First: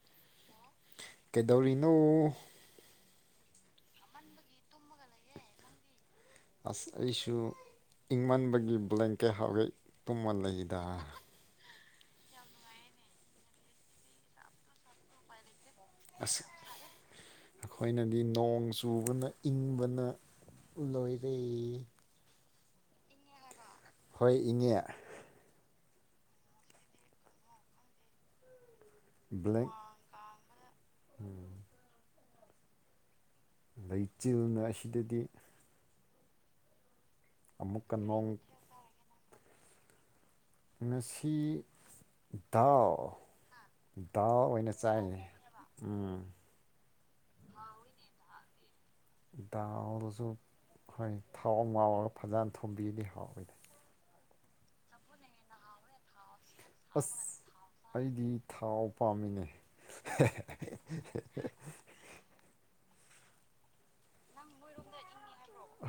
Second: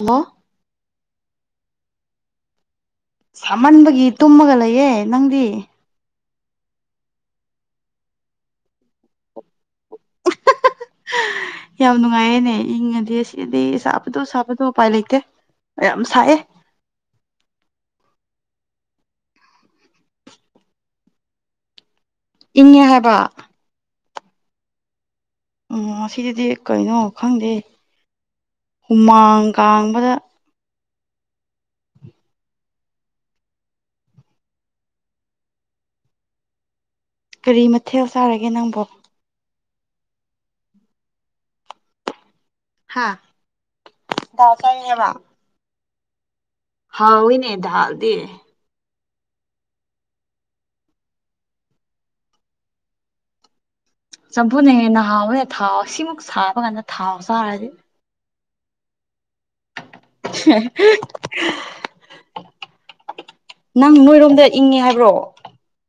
ꯑꯃꯥ ꯀꯩꯗꯧꯔꯤꯅꯣ ꯁꯥꯃꯟꯕꯒꯤ ꯇꯨꯝꯃꯒ ꯂꯩꯌꯦ ꯅꯪꯗꯤ ꯑꯁ ꯑꯩꯁꯨ ꯏꯪꯃꯟꯕꯒꯤ ꯕ꯭ꯂꯦꯡꯀꯦꯠ ꯍꯥꯞꯔꯤ ꯇꯨꯝꯃ ꯂꯩꯋꯤꯗ ꯌꯥꯝ ꯅꯨꯡꯉꯥꯏꯌꯦꯅꯦ ꯏꯪꯉꯗꯤ ꯑꯁꯤꯗꯤ ꯁꯥꯕꯗꯣ ꯁꯥꯕꯗꯣ ꯎꯄꯥꯏ ꯂꯩꯇꯦ ꯑ ꯌꯥꯝ ꯁꯥꯏꯑꯦ ꯑꯁ ꯑꯩꯈꯣꯏꯅꯗꯤ ꯅꯣꯡ ꯆꯨꯕꯅ ꯏꯪꯕꯅ ꯂꯣꯏꯔꯦ ꯏꯉꯦ ꯍꯥꯏꯕ ꯍꯣꯏ ꯏꯪꯉꯦ ꯑꯥ ꯁꯤꯗꯗꯤ ꯀꯩꯅꯣ ꯈꯪꯗꯦ ꯍꯨꯃꯥꯡ ꯕ꯭ꯂꯦꯡ ꯀꯥꯡꯕꯗ ꯑꯩꯗꯨꯅ ꯂꯩꯆꯤꯜꯗꯨꯗꯤ ꯀꯔꯤ ꯃꯊꯦꯜ ꯅꯣꯡ ꯆꯥꯔꯒꯦ ꯅꯪꯕꯣ ꯉꯁꯤ ꯗꯥꯜ ꯍꯥ ꯗꯥꯜ ꯑꯣꯏꯅ ꯆꯥꯏ ꯍꯥꯏꯕ ꯆꯥꯏꯌꯦ ꯎꯝ ꯍꯥꯎꯋꯤꯅꯦ ꯗꯥꯜꯗꯤ ꯗꯥꯜꯗꯨꯁꯨ ꯍꯣꯏ ꯊꯥꯎ ꯉꯥꯎꯔꯒ ꯐꯖꯅ ꯊꯣꯡꯕꯤꯗꯤ ꯍꯥꯎꯋꯤꯗ ꯆꯝꯐꯨꯠꯅ ꯍꯦꯟꯅ ꯍꯥꯎꯋꯦ ꯊꯥꯎ ꯁꯤꯃꯨꯛ ꯁꯥꯕ ꯀꯥꯟꯗ ꯊꯥꯎ ꯑꯁ ꯆꯥꯔꯗꯤ ꯑꯩꯗꯤ ꯊꯥꯎ ꯄꯥꯝꯃꯤꯅꯦ ꯍꯥ ꯑꯥ ꯅꯪ ꯅꯣꯏꯔꯣꯝꯗ ꯏꯪꯉꯦ ꯍꯥꯏꯕ꯭ꯔꯣ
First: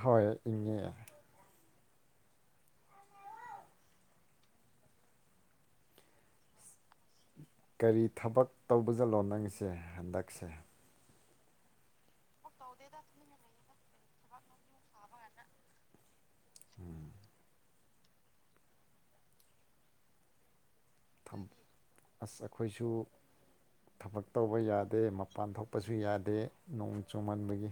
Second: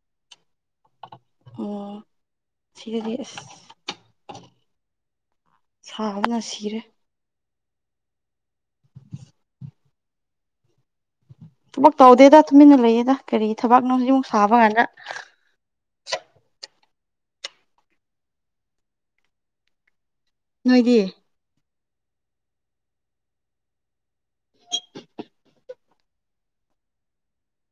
ꯍꯣꯏ ꯏꯉꯦ ꯑꯣ ꯁꯤꯗꯗꯤ ꯑꯁ ꯁꯥꯕꯅ ꯁꯤꯔꯦ ꯀꯔꯤ ꯊꯕꯛ ꯇꯧꯕ ꯆꯥꯠꯂꯣ ꯅꯪꯁꯦ ꯍꯟꯗꯛꯁꯦ ꯊꯕꯛ ꯇꯧꯗꯦꯗ ꯇꯨꯃꯤꯟꯅ ꯂꯩꯌꯦꯗ ꯀꯔꯤ ꯊꯕꯛꯅꯣ ꯁꯨꯛ ꯁꯥꯕ ꯀꯥꯟꯗ [inaudible] ꯅꯣꯏꯗꯤ ꯊꯝ- ꯑꯁ ꯑꯩꯈꯣꯏꯁꯨ ꯊꯕꯛ ꯇꯧꯕ ꯌꯥꯗꯦ ꯃꯄꯥꯟ ꯊꯣꯛꯄꯁꯨ ꯌꯥꯗꯦ ꯅꯣꯡ ꯆꯨꯃꯟꯕꯒꯤ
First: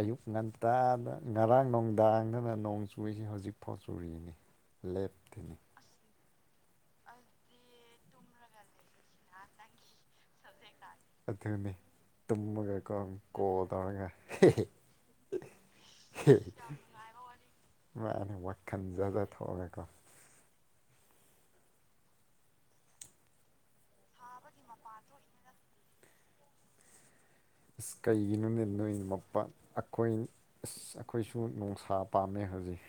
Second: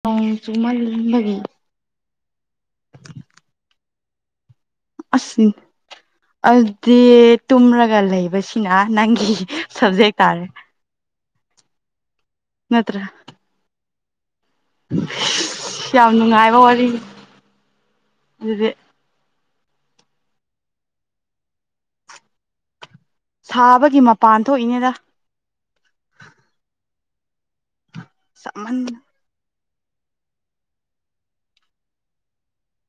ꯑꯌꯨꯛ ꯅꯣꯡ ꯉꯟꯇꯥꯗ ꯆꯨꯃꯟꯕꯒꯤ ꯉꯔꯥꯡ ꯅꯨꯡꯗꯥꯡꯗꯅ ꯅꯣꯡ ꯆꯨꯔꯤꯁꯤ ꯍꯧꯖꯤꯛꯐꯥꯎ ꯆꯨꯔꯤꯅꯤ ꯑꯁ ꯢ ꯂꯦꯞꯇꯅꯤ ꯑꯗꯨꯗꯤ ꯇꯨꯝꯔ ꯗꯤ ꯂꯩꯕꯁꯤꯅ ꯑ ꯅꯪꯒꯤ ꯁꯕꯖꯦꯛ ꯇꯥꯔꯦ ꯑꯗꯨꯅꯤ ꯇꯨꯝꯃꯒꯀꯣ ꯀꯣꯜ ꯇꯧꯔꯒꯦ ꯢꯁ ꯌꯥꯝ ꯅꯨꯡꯉꯥꯏꯕ ꯋꯥꯔꯤꯅꯤ ꯃꯥꯅ ꯑꯗꯨꯗꯤ ꯋꯥꯈꯜꯖꯗ [inaudible] ꯁꯥꯕꯒꯤ ꯃꯄꯥꯟ ꯊꯣꯛꯏꯅꯦꯗ ꯑꯁ ꯀꯩꯒꯤꯅꯣꯅꯦ ꯁꯥꯃꯟ ꯅꯣꯏꯅ ꯃꯄꯥꯟ ꯑꯩꯈꯣꯏ ꯑꯁ ꯑꯩꯈꯣꯏꯁꯨ ꯅꯨꯡꯁꯥ ꯄꯥꯝꯃꯦ ꯍꯧꯖꯤꯛ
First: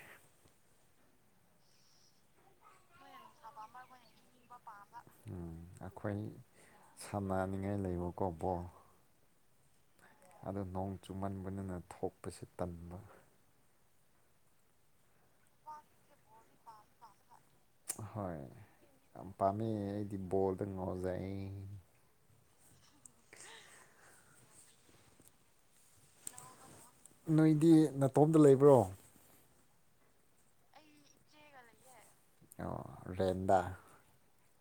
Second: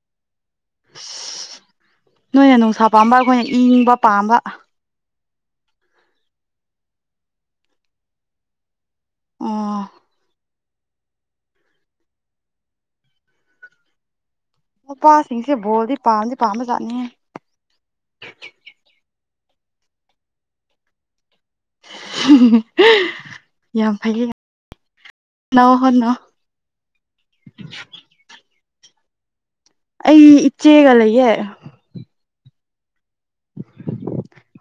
ꯑꯁ ꯅꯣꯏꯅ ꯅꯨꯡꯁꯥ ꯄꯥꯝꯕ ꯑꯩꯈꯣꯏꯅ ꯏꯪꯕ ꯄꯥꯝꯕ ꯑꯩꯈꯣꯏ ꯁꯥꯟꯅꯅꯤꯡꯉꯥꯏ ꯂꯩꯕꯀꯣ ꯕꯣꯜ ꯑꯣ ꯑꯗꯣ ꯅꯣꯡ ꯆꯨꯃꯟꯕꯅꯤꯅ ꯊꯣꯛꯄꯁꯨ ꯇꯟꯕ ꯅꯨꯄꯥꯁꯤꯡꯁꯦ ꯕꯣꯜꯗꯤ ꯄꯥꯝꯗꯤ ꯄꯥꯝꯕ ꯖꯥꯠꯅꯤꯍꯦ ꯍꯣꯢ ꯌꯥꯝ ꯄꯥꯝꯃꯦ ꯑꯩꯗꯤ ꯕꯣꯜꯗ ꯉꯥꯎꯖꯩ ꯍꯝꯍꯝꯍꯝ ꯌꯥꯝ ꯐꯩꯌꯦ ꯅ ꯍꯣꯠꯅꯧ ꯍꯣꯠꯅꯧ ꯅꯣꯏꯗꯤ ꯅꯥꯇꯣꯝꯗ ꯂꯩꯕ꯭ꯔꯣ ꯑꯩ ꯏꯆꯦꯒ ꯂꯩꯌꯦ ꯑꯣ ꯔꯦꯟꯗꯥ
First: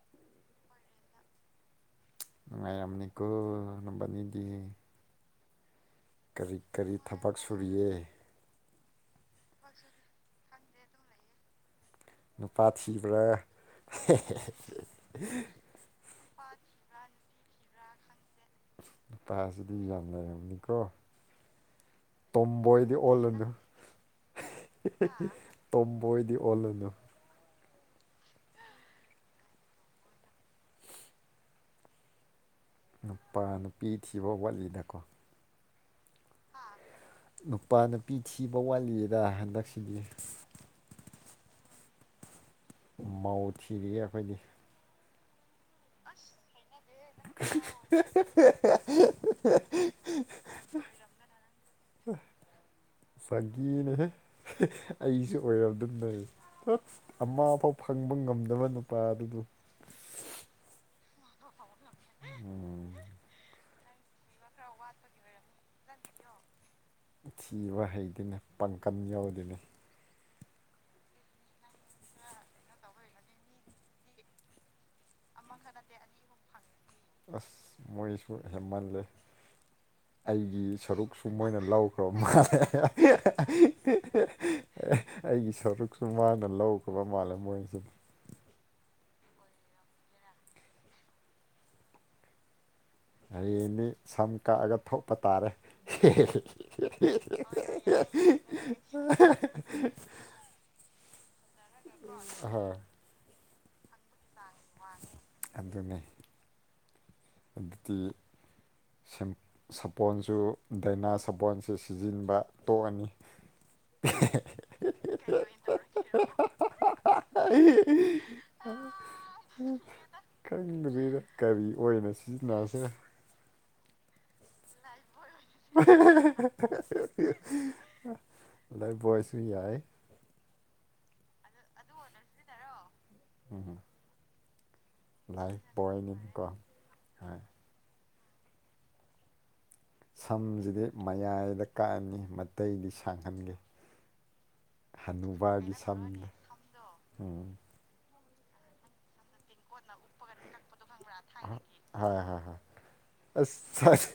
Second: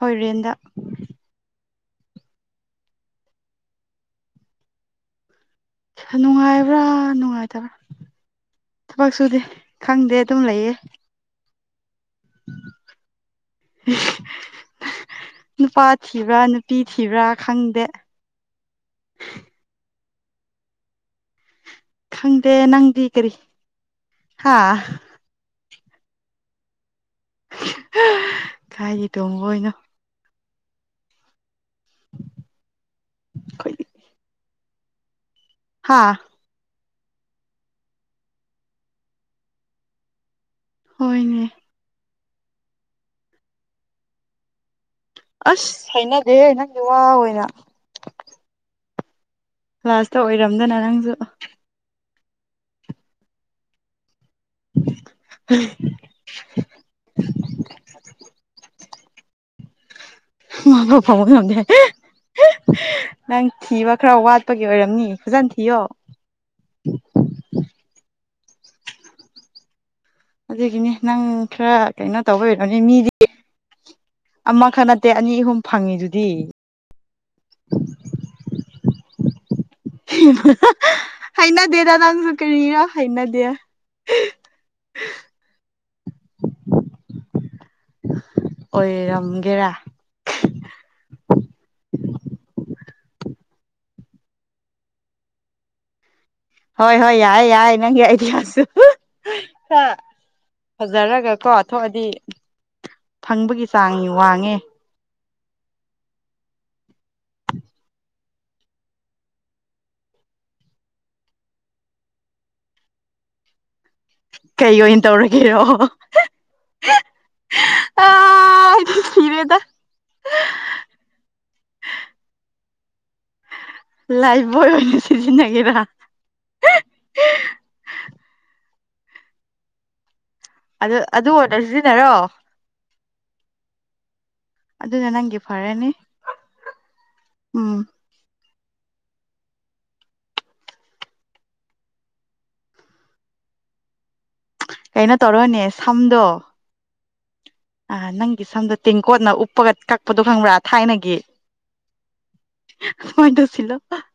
ꯍꯣꯏ ꯔꯦꯟꯗ ꯅꯨꯡꯉꯥꯏꯔꯝꯅꯤꯀꯣ ꯅꯕꯥꯟꯅꯤꯗꯤ ꯅꯨꯡꯉꯥꯏꯕ꯭ꯔꯥ ꯊꯕꯛ ꯅꯨꯡꯉꯥꯏꯇꯕ꯭ꯔꯥ ꯁꯨꯔꯤꯌꯦ ꯊꯕꯛ ꯁꯨꯗꯦ ꯈꯪꯗꯦ ꯑꯗꯨꯝ ꯂꯩꯌꯦ ꯅꯨꯄꯥ ꯊꯤꯕ꯭ꯔ ꯑꯦꯍꯦꯍꯦꯍ ꯅꯨꯄꯥ ꯊꯤꯕ꯭ꯔꯥ ꯅꯨꯄꯤ ꯊꯤꯕ꯭ꯔꯥ ꯈꯪꯗꯦ ꯅꯨꯄꯥ ꯁꯤꯗꯤ ꯌꯥꯝ ꯂꯩꯔꯝꯅꯤꯀꯣ ꯈꯪꯗꯦ ꯇꯣꯝꯕꯣꯏꯗꯤ ꯅꯪꯗꯤ ꯀꯔꯤ ꯑꯣꯜꯂꯨꯅꯨ ꯍꯥꯥ ꯇꯣꯝꯕꯣꯏꯗꯤ ꯑꯣꯜꯂꯅꯨ ꯍꯤ ꯍꯥ ꯀꯥꯏꯗꯩ ꯇꯣꯝꯕꯣꯢꯅꯣ ꯅꯨꯄꯥ ꯅꯨꯄꯤ ꯊꯤꯕ ꯋꯥꯠꯂꯤꯗꯀꯣ ꯍꯥꯥ ꯅꯨꯄꯥ ꯅꯨꯄꯤ ꯊꯤꯕ ꯋꯥꯠꯂꯤꯌꯦꯗ ꯍꯟꯗꯛꯁꯤꯗꯤ ꯍꯣꯏꯅꯦ ꯃꯧ ꯊꯤꯒꯦ ꯑꯩꯈꯣꯏꯗꯤ ꯑꯁ ꯍꯩꯅꯗꯦꯍꯦ ꯅꯪ ꯍꯐꯍꯥꯍꯥꯍ ꯂꯥꯁꯇ ꯑꯣꯏꯔꯝꯗꯅ ꯅꯪꯁꯨ ꯑ ꯐꯥꯒꯤꯅꯦꯍꯦ ꯍꯦ ꯑꯩꯁꯨ ꯑꯣꯏꯔꯝꯗꯝꯅ ꯇꯧꯏꯅꯦ ꯑꯃꯐꯥꯎ ꯐꯪꯕ ꯉꯝꯗꯕ ꯅꯨꯄꯥ ꯗꯨꯗ [inaudible] ꯑꯃꯐꯥꯎ ꯐꯪꯕ ꯉꯝꯗꯦ ꯍꯥꯢꯌꯦ ꯍꯍꯍꯥ ꯎꯝ ꯅꯪ ꯊꯤꯕ ꯈꯔ ꯋꯥꯠꯄꯒꯤ ꯑꯣꯏꯔꯝꯅꯤ ꯐꯖꯟ ꯊꯤꯌꯣ ꯕꯪꯀꯟ ꯌꯥꯎꯗꯕꯤ ꯑꯗꯨꯒꯤꯅꯦ ꯅꯪ ꯈꯔ ꯀꯩꯅꯣ ꯇꯧꯕꯩ ꯑꯣꯏꯔꯝꯅꯤ ꯃꯤꯗꯤ ꯑꯃꯈ ꯅꯠ ꯇꯦ ꯑꯅꯤ ꯑꯍꯨꯝ ꯐꯪꯉꯤꯗꯨꯗꯤ ꯑꯁ ꯃꯣꯏꯁꯨ ꯍꯦꯟꯃꯜꯂꯦ ꯑꯩꯒꯤ ꯁꯔꯨꯛꯁꯨ ꯃꯣꯏꯅ ꯍꯩꯅꯗꯦꯗ ꯂꯧꯈ꯭ꯔꯕ ꯅꯪꯁꯨ ꯃꯥꯜꯂꯦ ꯀꯔꯤꯔ ꯍꯦꯍꯦꯍꯍꯍ ꯍꯩꯅꯗꯦ ꯑꯦꯍ ꯑꯩꯒꯤ ꯁꯔꯨꯛꯁꯨ ꯃꯥꯅ ꯂꯧꯈ꯭ꯔꯕ ꯃꯥꯜꯂꯦ ꯃꯣꯏꯁꯤ ꯎꯨꯝꯒꯦꯔꯥ ꯍꯌꯦꯡꯗꯤ ꯁꯝ ꯀꯛꯑꯒ ꯊꯣꯛꯄ ꯇꯥꯔꯦ ꯍꯣꯏ ꯍꯣꯏ ꯌꯥꯏꯌꯦ ꯌꯥꯏ ꯅꯪꯒꯤ ꯑꯩꯒꯤ ꯌꯥꯁꯨ ꯍꯥ ꯐꯖꯔꯒꯀꯣ ꯊꯣꯛꯑꯗꯤ ꯑꯍꯣꯏ ꯐꯪꯕꯒꯤ ꯆꯥꯡ ꯋꯥꯡꯉꯦ ꯑꯗꯨꯅꯤ ꯑꯗꯨꯗꯤ ꯁ ꯁꯥꯄꯣꯟꯁꯨ ꯗꯥꯏꯅꯥ ꯁꯥꯄꯣꯟꯁꯨ ꯁꯤꯖꯤꯟꯕ ꯇꯣꯛꯑꯅꯤ [inaudible] ꯀꯩ ꯑꯣꯏꯅ ꯇꯧꯔꯒꯦꯔꯣ ꯑ ꯑꯩꯗꯤ ꯁꯤꯔꯦꯗ ꯈꯪꯗ꯭ꯔꯦꯗ ꯀꯔꯤ ꯑꯣꯏꯅ ꯁꯤꯖꯤꯟꯅꯁꯤꯔꯥ ꯂꯥꯏꯄꯕꯣꯏ ꯑꯣꯏꯅꯥ ꯑꯍ ꯍ ꯍ ꯍ ꯍ ꯂꯥꯏꯐꯕꯣꯏꯁꯨ ꯌꯥꯏ ꯑꯗꯨ ꯑꯗꯨ ꯑꯣꯏꯅ ꯁꯤꯖꯤꯟꯅꯔꯣ ꯎꯝꯝ ꯑꯗꯨꯅ ꯅꯪꯒꯤ ꯐꯔꯅꯤ ꯍꯣꯏ ꯎꯝ ꯁꯝꯁꯤꯗꯤ ꯃꯌꯥꯏꯗ ꯀꯛꯑꯅꯤ ꯃꯇꯩꯗꯤ ꯁꯥꯡꯍꯟꯒꯦ ꯀꯩꯅꯣ ꯇꯧꯔꯣꯅꯦ ꯍꯅꯨꯕꯥꯒꯤ ꯁꯝꯗꯣ ꯁꯝꯗ ꯎꯝ ꯑ ꯅꯪꯒꯤ ꯁꯝꯗ ꯇꯦꯡꯀꯣꯠꯅ ꯎꯞꯄꯒ ꯀꯛꯄꯗꯣ ꯈꯪꯕ꯭ꯔꯥ ꯊꯥꯏꯅꯒꯤ ꯍꯣꯏ ꯍꯣꯏ ꯍꯣꯏ ꯑꯗꯨꯃꯥꯏꯅ ꯑꯁ ꯇꯧꯁꯤꯜꯂꯣ ꯁꯥꯢꯁ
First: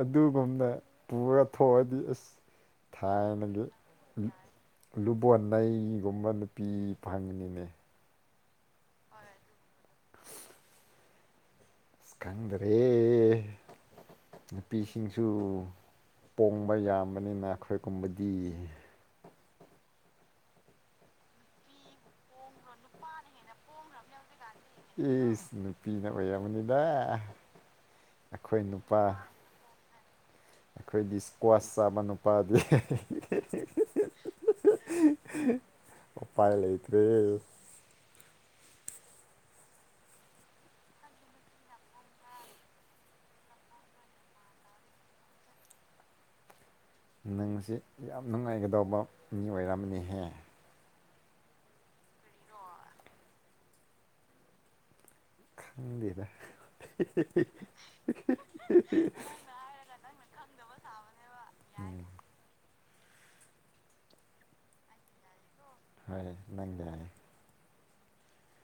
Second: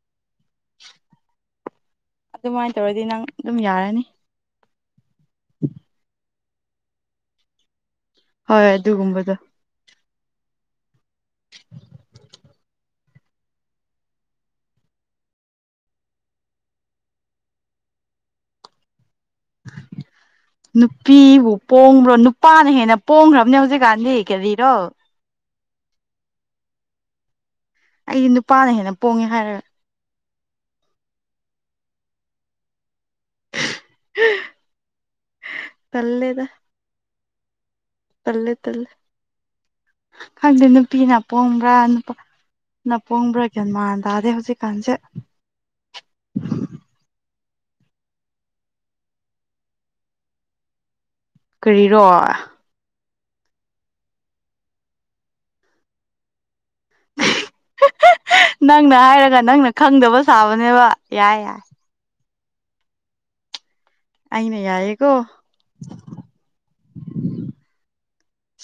ꯑꯗꯨꯒꯨꯝꯅ ꯄꯨꯔ ꯊꯣꯛꯑꯗꯤ ꯑꯁ ꯑꯗꯨꯃꯥꯏꯅ ꯇꯧꯔꯗꯤ ꯅꯪ ꯑꯗꯨꯝ ꯌꯥꯔꯅꯤ ꯂꯨꯕꯣꯟ ꯅꯩꯒꯨꯝꯕ ꯅꯨꯄꯤ ꯐꯪꯅꯤꯡꯉꯦ ꯍꯣꯏ ꯑꯗꯨꯒꯨꯝꯕꯗꯣ [inaudible] [inaudible] ꯈꯪꯗꯔꯦ ꯅꯨꯄꯤꯁꯤꯡꯁꯨ ꯄꯣꯡꯕ ꯌꯥꯝꯕꯅꯤꯅ ꯑꯈꯣꯏꯒꯨꯝꯕꯗꯤ ꯅꯨꯄꯤꯕꯨ ꯄꯣꯡꯕ꯭ꯔꯣ ꯅꯨꯄꯥꯅ ꯍꯦꯟꯅ ꯄꯣꯡꯈ꯭ꯔꯕꯅꯦ ꯍꯧꯖꯤꯛꯀꯥꯟꯗꯤ ꯀꯔꯤꯔꯣ ꯑꯦꯁ ꯅꯨꯄꯤꯅ ꯑꯣꯏꯔꯝꯒꯅꯤꯗ ꯑꯩꯗꯤ ꯅꯨꯄꯥꯅ ꯍꯦꯟꯅ ꯄꯣꯡꯉꯦ ꯍꯥꯏꯔꯒ ꯑꯈꯣꯏꯗꯤ ꯏꯁꯀ꯭ꯋꯥꯁ ꯄ ꯑꯃ ꯅꯨꯄꯥꯗꯤ ꯇꯜꯂꯦꯗ ꯑꯣꯄꯥꯏ ꯂꯩꯩꯇ꯭ꯔꯦ ꯇꯜꯂꯦ ꯇꯜꯂꯦ ꯈꯪꯗꯦ ꯅꯨꯄꯤꯅ ꯄꯣꯡꯕ꯭ꯔꯥ ꯅꯨꯄꯥ ꯅ ꯄꯣꯡꯕ꯭ꯔꯥ ꯒ꯭ꯌꯥꯟ ꯃꯥꯟ ꯇꯥꯗꯦ ꯍꯧꯖꯤꯛꯀꯥꯟꯁꯦ [inaudible] ꯅꯪꯁꯤ ꯌꯥꯝ ꯅꯨꯡꯉꯥꯏꯒꯗꯧꯕ ꯃꯤ ꯑꯣꯏꯔꯝꯃꯅꯤꯍꯦ ꯀꯔꯤꯔꯣ ꯈꯥꯡꯗꯦꯗ ꯅꯪꯅ ꯍꯥꯏꯔꯒ ꯅꯪꯅ ꯈꯪꯗꯕ ꯁꯥꯕꯅꯦꯕ ꯌꯥꯏ ꯌꯥꯏ ꯎꯝ ꯑꯩꯅ ꯌꯥꯏꯌꯦꯀꯣ ꯍꯣꯏ ꯅꯪ ꯌꯥꯏ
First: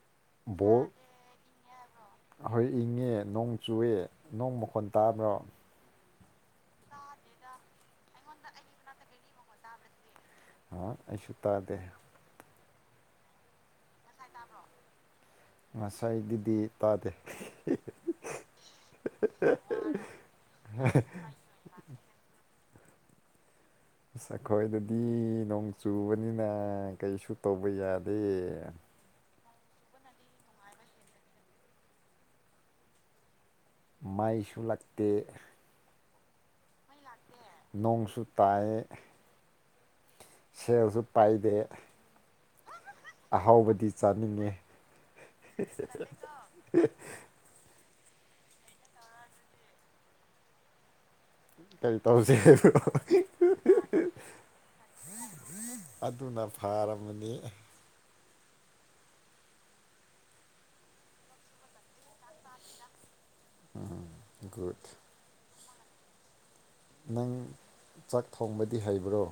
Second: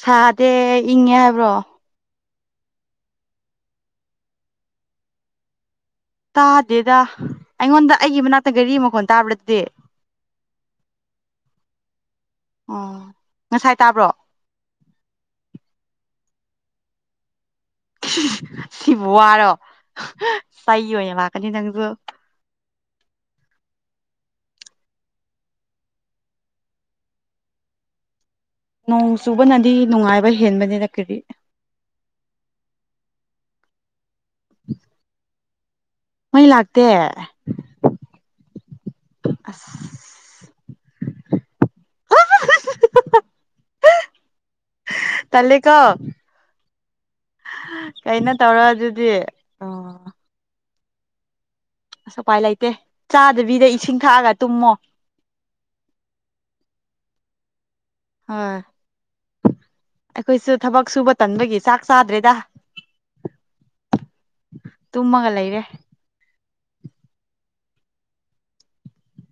ꯁꯥꯗꯦ ꯏꯪꯉꯦ ꯍꯥꯏꯕ꯭ꯔꯣ ꯑꯈꯣꯏ ꯏꯪꯉꯦ ꯅꯣꯡ ꯆꯨꯌꯦ ꯅꯣꯡ ꯃꯈꯣꯟ ꯇꯥꯕ꯭ꯔꯣ ꯇꯥꯗꯦꯗ ꯑꯩꯉꯣꯟꯗ ꯑꯩꯒꯤ ꯃꯅꯥꯛꯇ ꯒꯥꯔꯤ ꯃꯈꯣꯟ ꯇꯥꯕ꯭ꯔ ꯑꯗꯨꯗꯤ ꯑꯣ ꯑꯩꯁꯨꯨ ꯇꯥꯗꯦ ꯑꯣ ꯉꯁꯥꯏ ꯇꯥꯕ꯭ꯔꯣ ꯉꯁꯥꯏꯒꯤꯗꯤ ꯇꯥꯗꯦ ꯁꯤꯕꯨ ꯋꯥꯔꯣ ꯆꯩ ꯑꯣꯏꯅ ꯂꯥꯛꯀꯅꯤ ꯅꯪꯁꯨ ꯑꯁ ꯑꯩꯈꯣꯏꯗꯗꯤ ꯅꯣꯡ ꯆꯨꯕꯅꯤꯅ ꯀꯔꯤꯁꯨ ꯇꯧꯕ ꯌꯥꯗꯦ ꯅꯣꯡ ꯆꯨꯕꯅꯗꯤ ꯅꯨꯡꯉꯥꯏꯕ ꯍꯦꯟꯕꯅꯦꯗ ꯀꯔꯤ ꯃꯥꯏꯁꯨ ꯂꯥꯛꯇꯦ ꯃꯩ ꯂꯥꯛꯇꯦ ꯅꯣꯡꯁꯨ ꯇꯥꯏꯌꯦ ꯑꯁ ꯁꯦꯜꯁꯨ ꯄꯥꯏꯗꯦ ꯑꯍꯥꯎꯕꯗꯤ ꯆꯥꯅꯤꯡꯉꯦ ꯍꯦꯍꯦꯍꯦ ꯇꯜꯂꯦꯀꯣ ꯀꯩꯅꯣ ꯇꯧꯔꯣ ꯑꯗꯨꯗꯤ ꯑꯣ ꯀꯔꯤ ꯑꯁ ꯇꯧꯁꯦ ꯎꯄꯥꯏ ꯂꯩꯇꯦ ꯆꯥꯗꯕꯤꯗ ꯏꯁꯤꯡ ꯊꯛꯑꯒ ꯇꯨꯝꯃꯣ ꯑꯗꯨꯅ ꯐꯥꯔꯝꯃꯅꯤ ꯍꯥ ꯑꯩꯈꯣꯏꯁꯨ ꯊꯕꯛ ꯁꯨꯕ ꯇꯟꯕꯒꯤ ꯆꯥꯛ ꯆꯥꯗ꯭ꯔꯦꯗ ꯒꯨꯗ ꯇꯨꯝꯃꯒ ꯂꯩꯔꯦ ꯅꯪ ꯆꯥꯛ ꯊꯣꯡꯕꯗꯤ ꯍꯩꯕ꯭ꯔꯣ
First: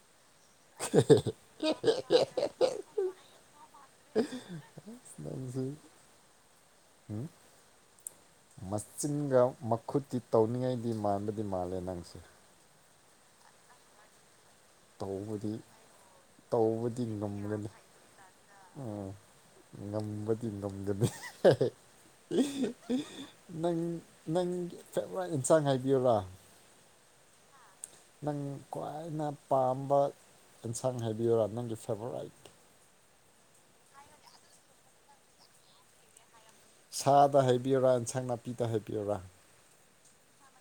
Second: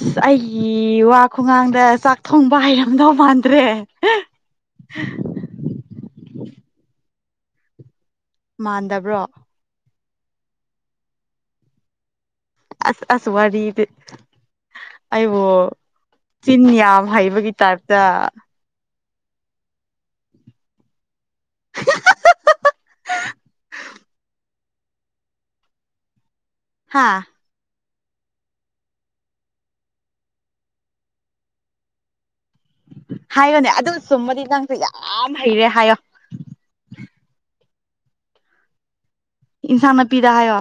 ꯍꯤꯁ ꯑꯩꯒꯤ ꯋꯥ ꯈꯨꯉꯥꯡꯗ ꯆꯥꯛ ꯊꯣꯡꯕ ꯍꯩꯔꯝꯗꯧ ꯃꯥꯟꯗ꯭ꯔꯦ ꯅꯪꯖꯨ ꯎꯝ ꯃꯥꯟꯗꯕ꯭ꯔꯣ ꯃꯆꯤꯟꯒ ꯃ ꯈꯨꯠꯇꯤ ꯇꯧꯅꯤꯡꯉꯥꯏꯗꯤ ꯃꯥꯟꯕꯗꯤ ꯃꯥꯜꯂꯦ ꯅꯪꯁꯦ ꯑꯁ ꯑꯁ ꯋꯥꯔꯤꯗꯤ ꯑꯩꯕꯨ ꯇꯧꯕꯗꯤ ꯆꯤꯟ ꯇꯧꯕꯗꯤ ꯌꯥꯝ ꯍꯩꯕꯒꯤ ꯉꯝꯒꯅꯤ ꯇꯥꯏꯞꯇ ꯉꯝꯕꯗꯤ ꯉꯝꯒꯅꯤ ꯍꯦꯍꯦ ꯅꯪꯅꯪ ꯐꯦꯕꯔꯥꯢꯠ ꯢꯟꯁꯥꯡ ꯍꯥꯏꯕꯤꯌꯨꯔꯥ ꯍꯥꯥ ꯅꯪ ꯈ꯭ꯋꯥꯏꯅ ꯄꯥꯝꯕ ꯑꯦꯟꯁꯥꯡ ꯍꯥꯏꯕꯤꯌꯨꯔꯥ ꯅꯪꯒꯤ ꯐꯦꯚꯣꯔꯥꯏꯠ ꯍꯥꯏꯌꯣꯅꯦ ꯑꯗꯨ ꯆꯨꯝꯃꯗꯤ ꯅꯪꯁꯨ ꯌꯥꯝ ꯍꯩꯔꯦ ꯍꯥꯏꯌꯣ ꯁꯥꯗ ꯍꯥꯏꯕꯤꯌꯨꯔꯥ ꯏꯟꯁꯥꯡ ꯅꯥꯄꯤꯗ ꯍꯥꯏꯕꯤꯌꯨꯔꯥ ꯏꯟꯁꯥꯡ ꯅꯥꯄꯤꯗ ꯍꯥꯏꯌꯣ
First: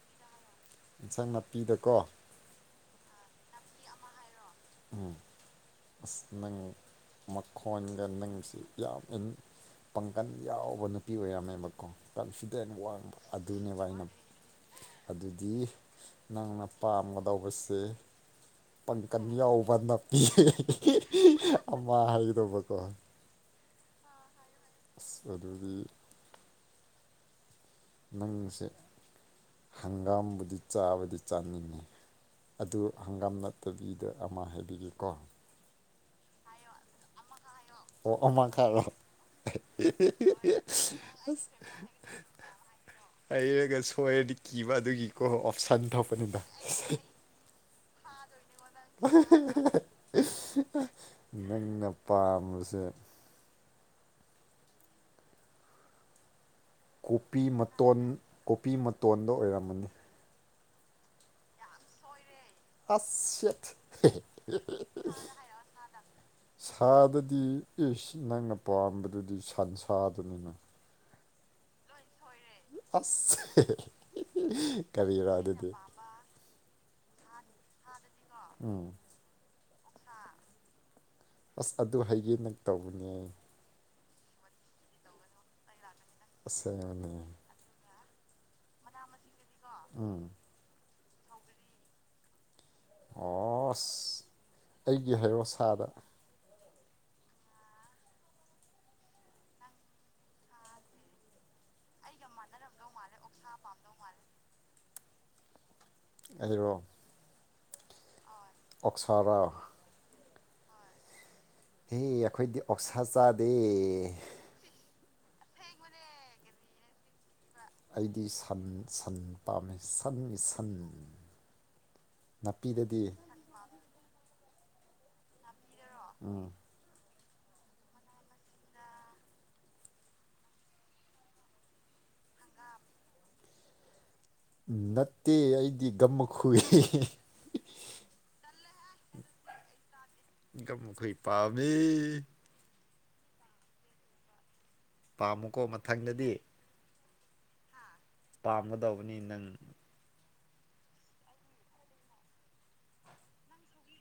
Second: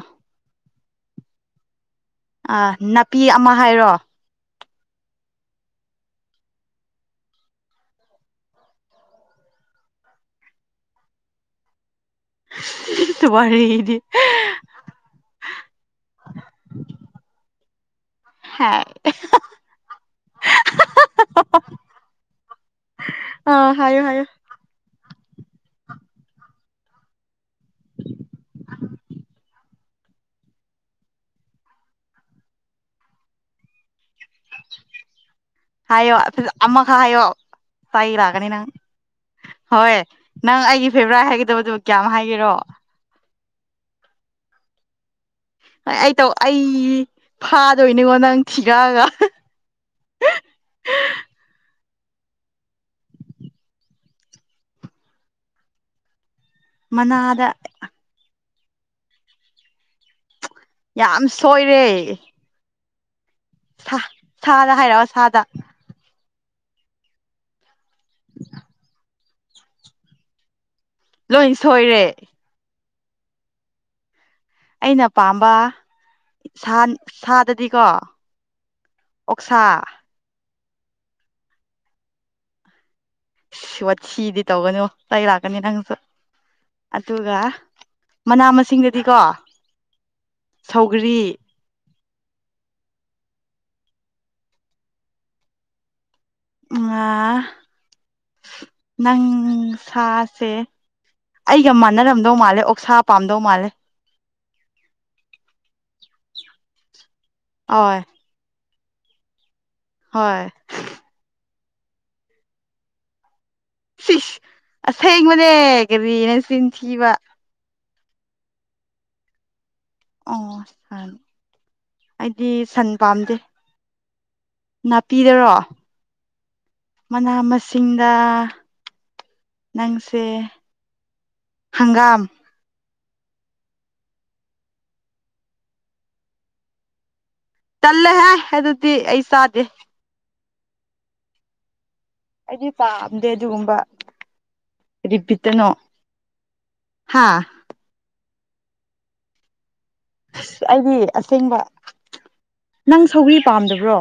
ꯏꯟꯁꯥꯡ ꯅꯥꯄꯤꯗꯀꯣ ꯑ ꯅꯥꯄꯤ ꯑꯃ ꯍꯥꯏꯔꯣ ꯎꯝ ꯑꯁ ꯅꯪ ꯃꯈꯣꯟꯒ ꯅꯪꯁꯤ ꯌꯥꯝ ꯏꯟ ꯄꯥꯡꯒꯟ ꯌꯥꯎꯕ ꯅꯨꯄꯤ ꯑꯣꯏꯔꯝꯃꯦꯕꯀꯣ ꯀꯟꯐꯤꯗꯦꯟ ꯋꯥꯡꯕ ꯑꯗꯨꯅꯦꯕ ꯋꯥꯔꯤꯗꯤ ꯑꯩꯅ ꯑꯗꯨꯗꯤ ꯅꯪꯅ ꯄꯥꯝꯒꯗꯧꯕꯁꯦ ꯍꯥꯏ ꯄꯪꯀꯟ ꯌꯥꯎꯕ ꯅꯥꯄꯤ ꯍꯦꯍꯦꯍꯦꯍꯦꯍꯦ ꯑꯃ ꯍꯥꯏꯒꯗꯕꯀꯣ ꯑꯥ ꯍꯥꯏꯌꯣ ꯍꯥꯏꯌꯣ ꯁꯤꯁ ꯑꯗꯨꯗꯤ ꯅꯪꯁꯦ ꯍꯪꯒꯥꯝꯕꯨꯗꯤ ꯆꯥꯕꯗꯤ ꯆꯥꯅꯤꯡꯉꯤ ꯑꯗꯨ ꯍꯪꯒꯥꯝ ꯅꯠꯇꯕꯤꯗ ꯑꯃ ꯍꯥꯏꯕꯤꯒꯦꯀꯣ ꯍꯥꯢꯌꯣ ꯐꯥꯖ ꯑꯃꯈꯛ ꯍꯥꯢꯌꯣ ꯑꯣ ꯑꯃꯈꯛ ꯔꯣ ꯍꯣꯏ ꯅꯪ ꯑꯩꯒꯤ ꯐꯦꯕ꯭ꯔꯥꯏꯠ ꯍꯥꯏꯒꯗꯕꯗꯨ ꯀꯌꯥꯝ ꯍꯥꯏꯒꯦꯔꯣ ꯑꯩꯔꯒ ꯁꯣꯏꯔꯗꯤ ꯀꯤꯕ ꯑꯗꯨꯒꯤꯀꯣ ꯑꯣꯞꯁꯟ ꯊꯣꯛꯄꯅꯤꯗ ꯗꯨꯒꯤꯅꯤꯀꯣ ꯅꯪ ꯊꯤꯔꯛꯑꯒ ꯑꯍꯦꯍꯦꯍꯦꯍꯦ ꯑꯦ ꯑ ꯅꯪꯅ ꯄꯥꯝꯕꯁꯦ ꯀꯣꯄꯤ ꯃꯅꯥꯗ ꯃꯇꯣꯟ ꯀꯣꯄꯤ ꯃꯇꯣꯟꯗꯣ ꯑꯣꯏꯔꯝꯃꯅꯤ ꯌꯥꯝ ꯁꯣꯏꯔꯦ ꯑꯁ ꯁꯦꯠ ꯁꯥ ꯁꯥꯗ ꯍꯥꯏꯔꯛꯑꯣ ꯁꯥꯗ ꯁꯥꯗꯗꯤ ꯏꯁ ꯅꯪꯅ ꯄꯥꯝꯕꯗꯨꯗꯤ ꯁꯟꯁꯥꯗꯨꯅꯤꯅꯦ ꯂꯣꯏꯟ ꯁꯣꯏꯔꯦ ꯑꯁ ꯍꯦ ꯑꯩꯅ ꯄꯥꯝꯕ ꯁꯥ ꯁꯥꯗꯗꯤꯀꯣ ꯑꯣꯛꯁꯥ ꯑꯁ ꯑꯗꯨ ꯍꯥꯏꯒꯦꯅ ꯇꯧꯕꯅꯦ ꯋꯥꯊꯤꯗꯤ ꯇꯧꯒꯅꯣ ꯆꯩ ꯂꯥꯛꯀꯅꯤ ꯅꯪꯁꯨ ꯑꯁꯦꯡꯕꯅꯦ ꯑꯗꯨꯒ ꯃꯅꯥ ꯃꯁꯤꯡꯗꯗꯤꯀꯣ ꯎꯝ ꯁꯧꯒ꯭ꯔꯤ ꯑꯣꯁ ꯑꯩꯒꯤ ꯍꯥꯏꯔꯣ ꯁꯥꯗ ꯎꯝ ꯑꯥ ꯅꯪ ꯁꯥꯁꯦ ꯑꯩꯒ ꯃꯥꯟꯅꯔꯝꯗꯧ ꯃꯥꯜꯂꯦ ꯑꯣꯛꯁꯥ ꯄꯥꯝꯗꯧ ꯃꯥꯜꯂꯦ ꯑꯩꯔꯣ ꯑꯣꯢ ꯑꯣꯛꯁꯥꯔꯣ ꯍꯣꯏ ꯑꯦ ꯑꯈꯣꯏꯗꯤ ꯑꯣꯛꯁꯥ ꯆꯥ ꯁꯤꯁ ꯑꯁꯦꯡꯕꯅꯦ ꯀꯔꯤ ꯅꯆꯤꯟ ꯊꯤꯕ ꯑꯩꯗꯤ ꯁꯟ ꯁꯟ ꯄꯥꯝꯃꯦ ꯁꯟꯒꯤ ꯑꯣ ꯁꯟ ꯑ ꯑꯩꯗꯤ ꯁꯟ ꯅꯥꯄꯤꯗꯗꯤ ꯄꯥꯝꯗꯦ ꯅꯥꯄꯤꯗꯔꯣ ꯎꯝ ꯃꯅꯥ ꯃꯁꯤꯡꯗ ꯅꯪꯁꯦ ꯍꯪꯒꯥꯝ ꯅꯠꯇꯦ ꯑꯩꯗꯤ ꯒꯝ ꯈꯨꯨꯏ ꯇꯜꯂꯍꯦ ꯑꯗꯨꯗꯤ ꯑꯩ ꯆꯥꯗꯦ ꯒꯝ ꯃꯈꯨꯢ ꯄꯥꯝꯃꯦ ꯑꯩꯗꯤ ꯄꯥꯝꯗꯦ ꯑꯗꯨꯒꯨꯝꯕ ꯄꯥꯝꯃꯨꯀꯣ ꯃꯊꯪꯗꯗꯤ ꯍꯥꯥ ꯄꯥꯝꯒꯗꯧꯕꯅꯤ ꯅꯪ ꯑꯁ ꯑꯩꯗꯤ ꯑꯁꯦꯡꯕ ꯅꯪ ꯁꯧꯒ꯭ꯔꯤ ꯄꯥꯝꯗꯕ꯭ꯔꯣ